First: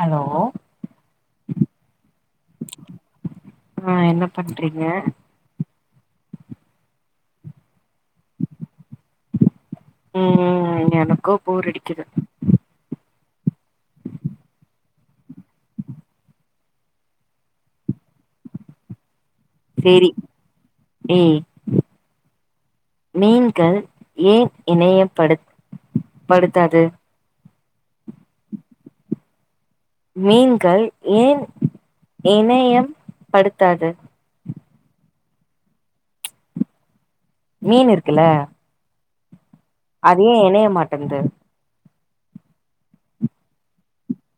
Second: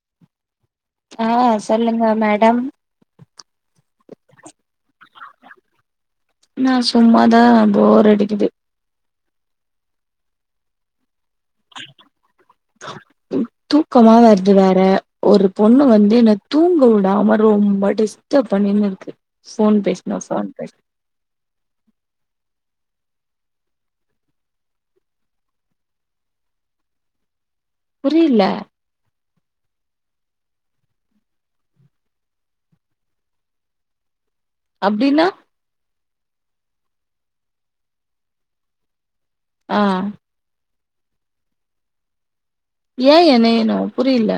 Hello ஆ சொல்லுங்க madam ஆ என்ன பண்றீங்க நா சும்மாதா ஆ போர் அடிக்குது உம் ம் எனக்கு போரடிக்குது ம் தூக்கமா வருது வேற ஒரு பொண்ணு வந்து என்ன தூங்க உடாம ரொம்ப டிஸ்டப் பண்ணினு இருக்கு ஃபோன் சேரி பேசணு ஃபோன் பேசணு ஏய் மீன்கள் ஏன் இணையப்படு படுத்தாது புரிய்ல மீன்கள் ஏன் இணையம் படுத்தாது அப்டீன்னா மீன் இருக்குல்ல ஆ அது ஏ இணைய மாட் எந்து ஏ எனயுனு புரியல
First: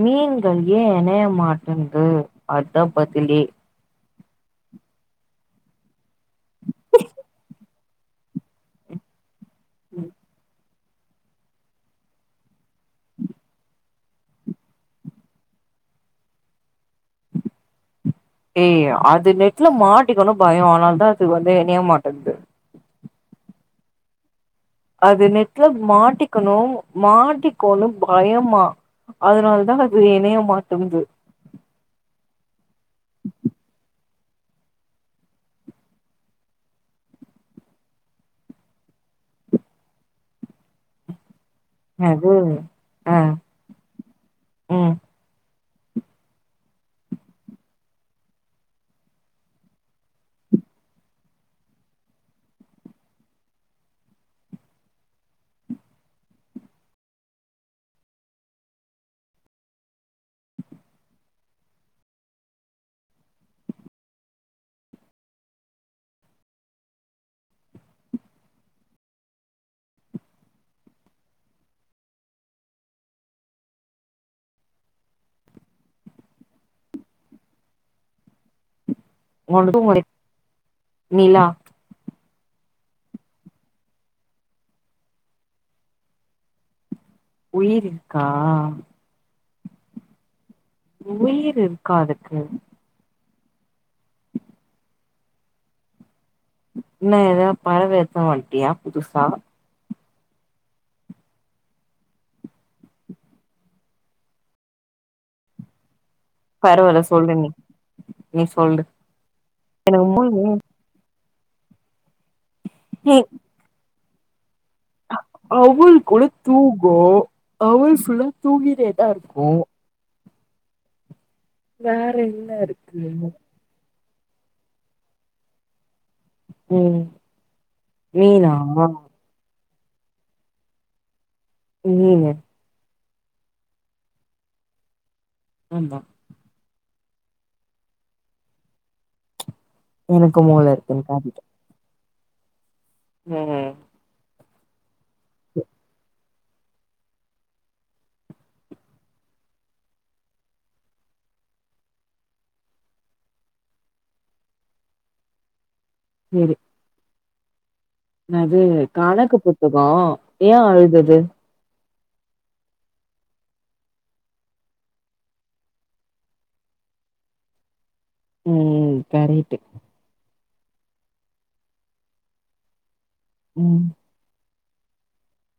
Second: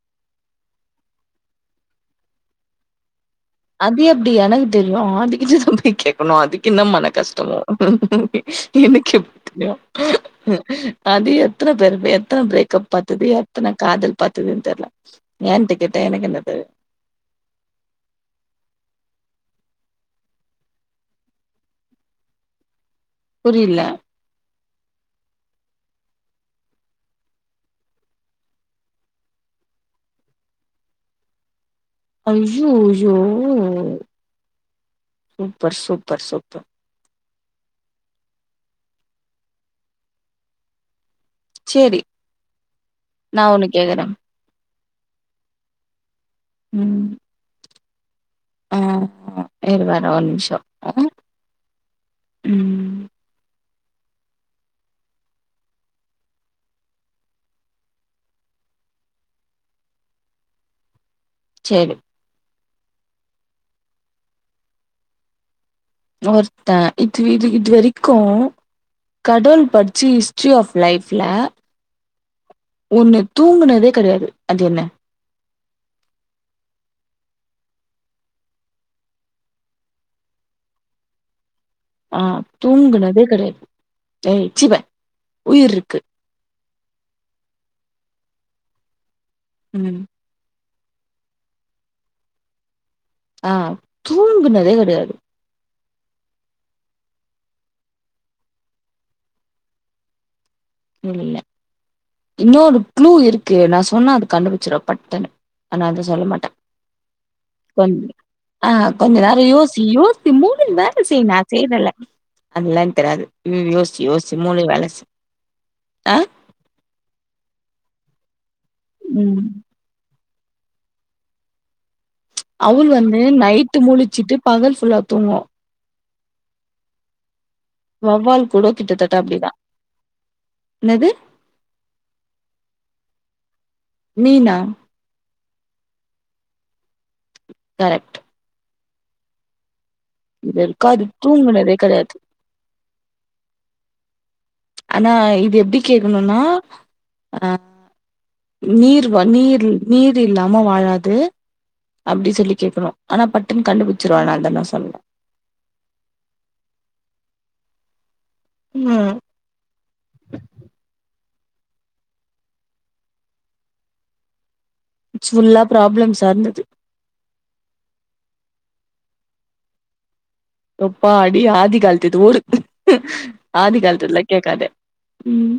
மீன்கள் ஏன் இணைய மாட்டேன்து அத பதிலே அது எப்டி எனக்கு தெரியு அதுக்கிட்ட தா போய் அதுக்கென்ன மன கஷ்டமோ எனக்கு எப் தெரியு அது எத்தன பேருட எத்தன பிரேக்கப் பாத்தது எத்தன காதல் பாத்ததுனு தெரியல ஏன்ட்ட கேட்ட எனக்கு என்ன தெரியு ஏய் அது நெட்ல மாட்டிக்கணும் பயம் ஆதனால தா அதுக்கு வந்து இணைய மாட்டேனது புரியல அது நெட்ல மாட்டிக்கனு மாட்டிக்கோனு பயமா அதனால தா அது எணைய மாட்டுன்து ஐய்யய்யோ சூப்பர் சூப்பர் சூப்பர் சேரி அது ஆ நா ஒன்னு கேக்குறே. ம் ம் ஆ இரு வரே ஒரு நிமிஷோ ம் சேரி ஒருத்த இது இது இது வரைக்கோ கடவுள் படிச்சு ஹிஸ்டரி ஆஃப் லைஃப்ல ஒன்னு தூங்குனதே கெடையாது அது என்ன? [inaudible] நிலா ஆ தூங்குனதே கெடையாது ஏ சி பே உயிர்ருக்கு. உயிர் இருக்கா? ம் உயிர் இருக்கா அதுக்கு? ஆ தூங்குனதேக்கிடையாது. என்ன ஏத பறவேத்தமாட்டியா புதுசா இல்ல இன்னோரு க்ளு இருக்கு நா சொன்ன அது கண்டுபிருச்ருவ பட்டுனு ஆனா அது சொல்ல மாட்டே பரவால்ல சொல்லு நீ கொஞ்ச நீ ஆ சொல்லு கொஞ்ச நேர யோசி எனக்கு யோசி மூள மூணு நர செய் ந தேவயில்ல அதுலா எனக்கு தெரியாது ம் யோசி யோசி மூளை வேல செய் ஆ அவள்க்குட தூங்கு அவுள் ஃபுல்லா ம் தூங்கிட்டேதாருக்கு. வே அவ்வுல் வந்து நைட்டு மூழி சிட்டு பகல் ஃபுல்லா தூங்கோ. ஓ வவ்வால் கூட கிட்டத்தட்ட அப்பிடிதா. இன்னது? இல்லிங்க மீனா? ஆந்தா கரெக்ட். எனக்கு மூள இதுவரைகு இருக்குன்னு அது காட்டிட்ட தூங்குனதே கெடையாது. ம் அனா இது எப்பிடி கேக்ணுன்னா ஆ நீர் வ நீர் நீர் இல்லாம வாழாது அப்பிடி சொல்லி கேக்கணோ ஆனா பட்டுன்னு கண்டுபிடிச்சிருவ நா அதா நா சொல்லறே சேரி இன்னாது ம் கணக்கு புத்தகோ ஏ அழுதுது? ட்ஸ்புல்லா ப்ராப்ளம்ஸா இருந்தது ம் கரெட்டு யொப்பாடி ஆத்தி கலத்துது ஓடு. ஆதி ம். கலத்துலா கேக்காத ம்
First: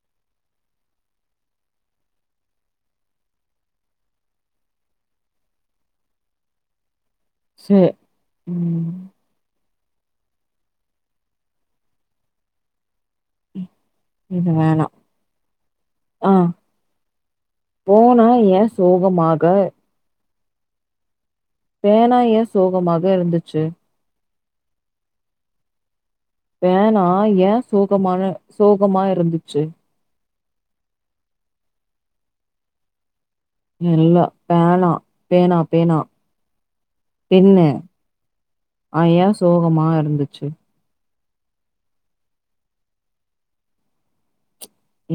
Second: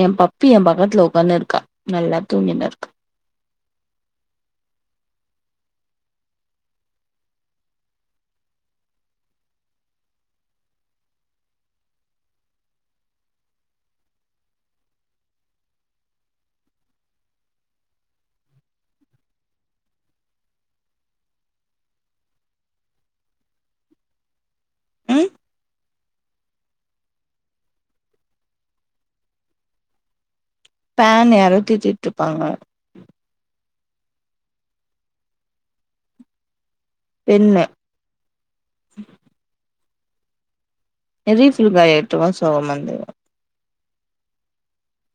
ஏ பப்பி ஏ பக்கத்துல உக்காந்துருக்கா நல்லா தூங்கினு இருக்கு சே ம் இது வேணாம் ஆ போனா ஏ சோகமாக பேனாயே சோகமாக இருந்துச்சி ம் பேனா ஏ சோகமான சோகமா இருந்துச்சி பேன் யாரோ திட்டிட்டுருப்பாங்க இல்ல பேனா பேனா பேனா பெண்ணு பென்னு யா சோகமா இ இருந்துச்சி ய ரிஃபில் காய எட்டுவ சோக மந்தவோ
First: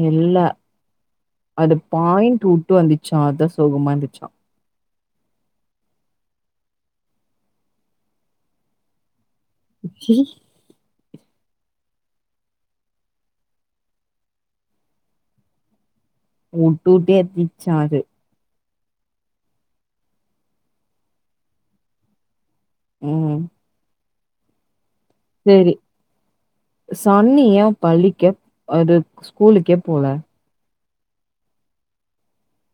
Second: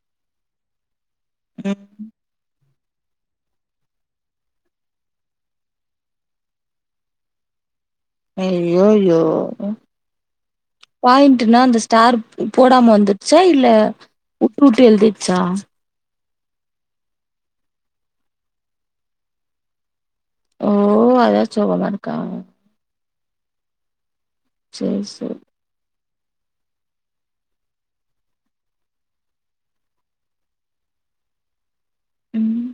இல்ல அது ம் பாய்ண்ட்வு உட்டு வந்துச்சா அதா சோகமா இருந்துச்சா அயோயோ [unintelligible] பாயிண்டுன்னா அந்த ஸ்டார் போடாம வந்துடுச்சா இல்ல உட்டு உட்டு எலுதிட்ச்சா உட்டு உட்டு எலுதிட்டுச்சா அது ஓ அதா சோகமா இருக்கா ம் சேரி சேரி சான்னி யா பலிக்க அது ஸ்கூலுக்கே போல ம்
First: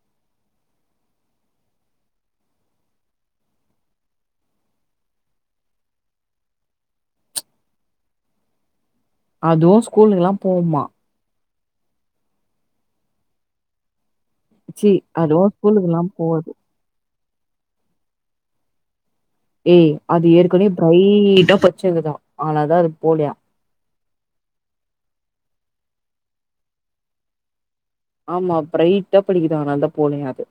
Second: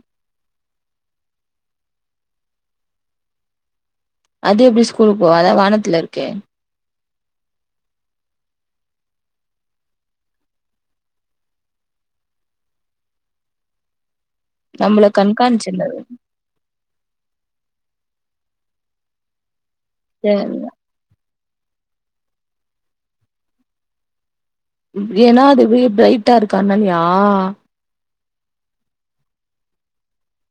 அது எப்டி ஸ்கூலுக்கு போவா அதா வானத்துல இருக்கே அதுவு ஸ்கூலுக்குல்லா போவுமா சி நம்மள அதுவு கண்காணிச்சிருந்தது ஸ்கூலுக்குல்லா போது ஏய் அது தெர்ல ஏற்கனவே பிரைடாப் பச்சங்கதா அதுனாலதா அது போலியா ஏன்னா அதுவே பிரைட்டா இருக்கா அதுனால்யா ஆமா பிரைட்டா படிக்குதா அதனாலதா போலியா அது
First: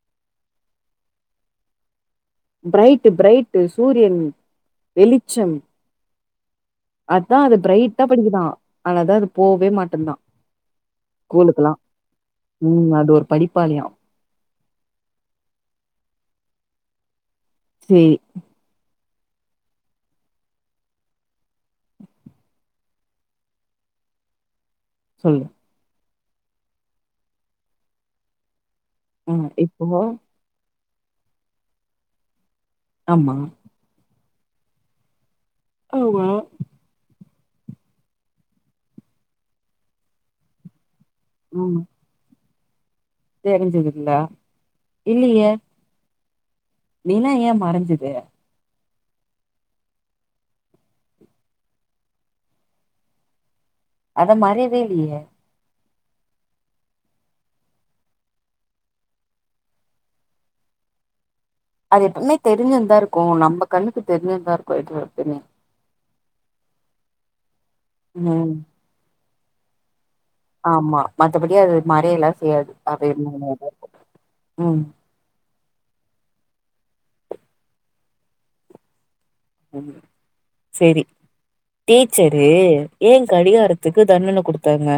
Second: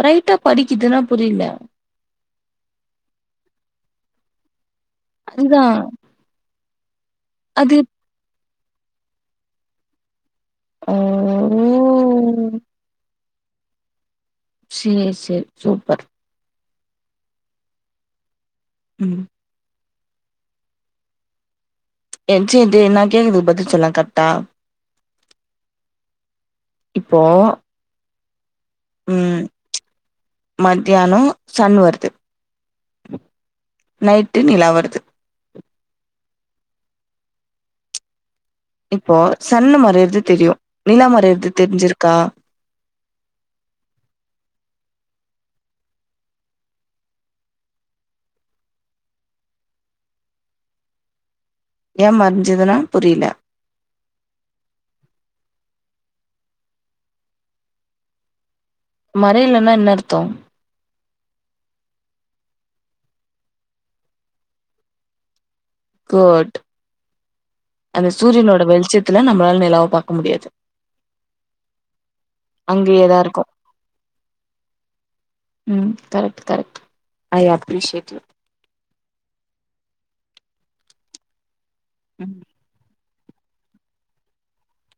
ப்ரைட்டா படிக்குதுன்னா புரில ப்ரைட்டு ப்ரைட்டு சூரியன் வெளிச்சம் அதுதா அதா அது ப்ரைட்டா படிக்குதா அதுனாலதா அது போவே மாட்டந்தா ஓ கூலுக்குல்லா ம் அது ஒரு படிப் ப்பாளியா சேரி சேரி சூப்பர் சேரி ம் என் சயிந்தி நா கேக்கற்துக்கு பதில் சொல்லா கரக்ட்டா சொல்லு இப்போ ம் இப்போ தியானோ சண் வருது ஆம்மா டு நிலா வருது ஆமா இப்போ சன்னு மறையர்து தெரியு நிலா மறையர்து ஆமா தெரிஞ்சிருக்கா தெரிஞ்சதுல்ல இல்லியே நிலா ஏ மறஞ்சிது? ஏ மறஞ்சிதுனா புரில அத மறையவே இல்லயே மறையலனா என்ன அர்த்தொ அது எப்பவ்மே தெருஞ்சுந்தா இருக்கு நம்ம கண்ணுக்கு தெருஞ்சுந்தா இருக்கு எப்ப எப்பமே குட் அது ம் சூரியனோட வெளிச்சத்துல நம் வால் நிலாவ பாக் ஆமா மத்தபடி அது மறையலா செய்யாது அப்பயே அங்கயேதா இருக்கு [unintelligible] ம் ம் correct correct I appreciate you ம் சேரி ம் டீச்சரு ஏ கடிகாரத்துக்கு தண்டன குடுத்தாங்க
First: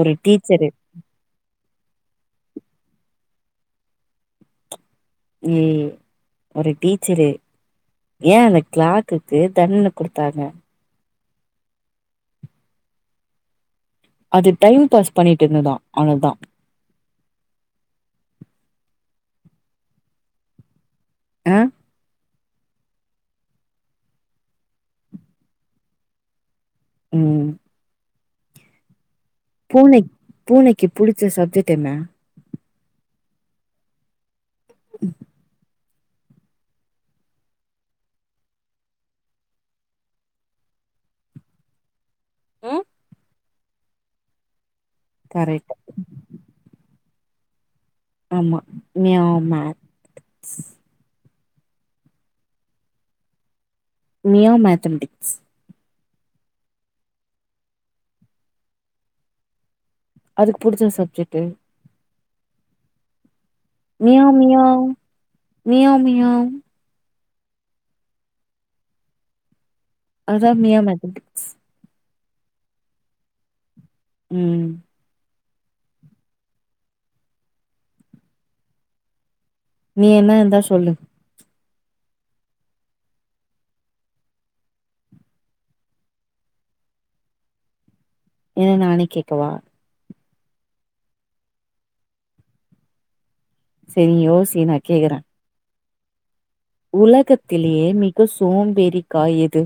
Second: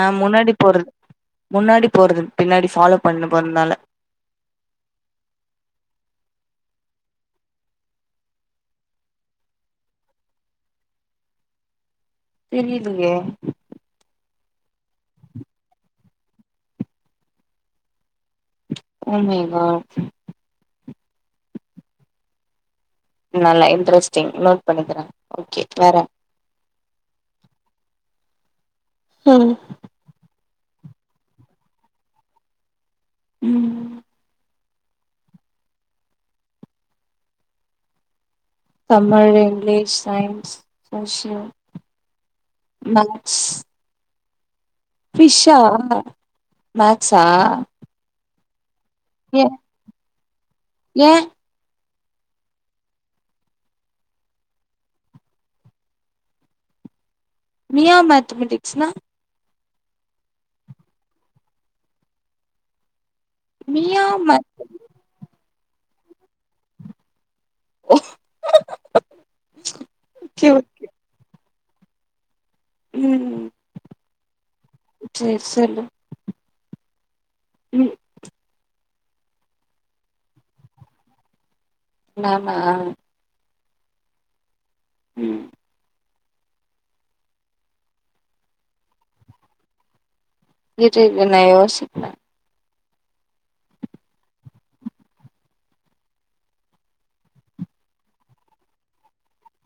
ஆ ஒரு முன்னாடி டீச்சரு போறது முன்னாடி போறது பின்னாடி ஃபாலோ பண்ணு பண்ணல ம் ஒரு டீச்சரு ஏ அந்த கிளாக்குக்கு தண்டன குடுத்தாங்க தெரியலியே அது டைம் பாஸ் பண்ணிட்டிருந்ததா ஆனாதா ஓ மை காட் அ நல்லா இன்ட்ரெஸ்டிங் நோட் பண்ணிக்குறே ஓகே வேற ம் ம் பூனைக் பூனக்கி புடுச்ச சப்ஜெக்ட் என்ன? ம் [inaudible] தமிழ், இங்கிலீஷ், சயின்ஸ், சோசியல், ம் மேக்ஸ் ஃபிஷ்ஷா கரெக்ட் மே சா ஆமா மியாவ் மேத்ஸ் ஏ மியாவ் மேத்தமட்டிக்ஸ் மியாவ் மேத்தமெட்டிக்ஸ்னா? அதுக்கு புடுச்ச சப்ஜெக்ட்டு மியா meow math meow meow meow okay அதுதா மியா மேத்தமடிக்ஸ் ம் ம் செல்லு ம் நீ எதுனா இருந்தா சொல்லு நானா ம் இல்ல நானே கேக்கவா இரு இரு நா யோசிக்றே சரி நீ யோசி நா கேக்கறே உலகத்திலேயே மிக சோம்பேறிக்காய் எது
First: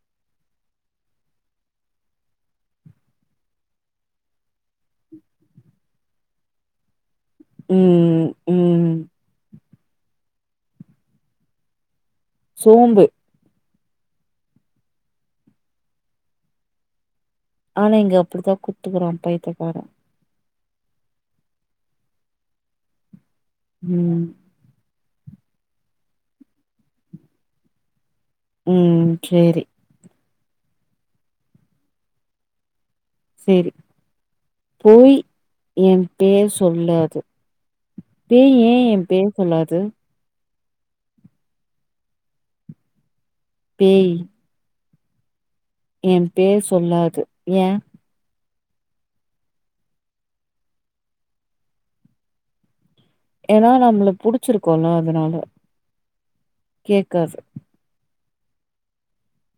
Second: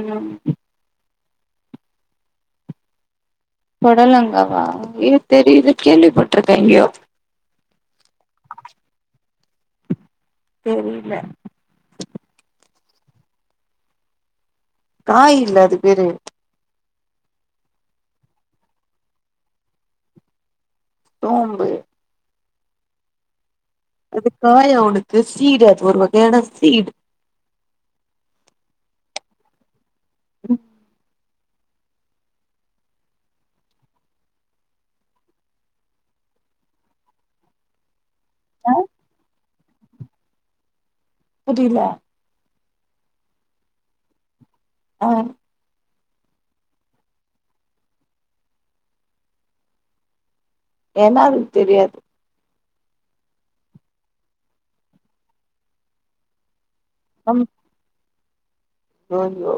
ம் பொடலங்காவா ஏ தெரிது கேள்விப்பட்ருக்க எங்யோ ம் ம் தெரில சோம்பு காய் இல்ல அது பேரு ஆனா இங்க அப்படித்தா குத்துக்குறா பைய்தியக்கார தோம்பு ம் அது காயா உனக் அது சீட் அது ஒரு வகையான சீட் ம் சேரி ம் சேரி போய் எ பேர் சொல்லாது தேய் ஏ ஆ ஏ பேர் சொல்லாது புரில பேய் அ எ பேர் சொல்லாது ஏ ஏன்னா அதுக்கு தெரியாது ஏன்னா நம்மள புடிச்சிருக்குல்ல அதனால கேக்காது யோ யோ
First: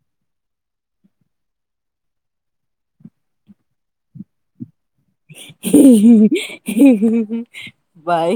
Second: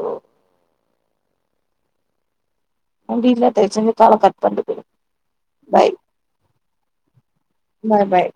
முடில தயவுசெஞ்சு கால கட் பண்டு போய்டு [unintelligible] [unintelligible] பாய் பாய்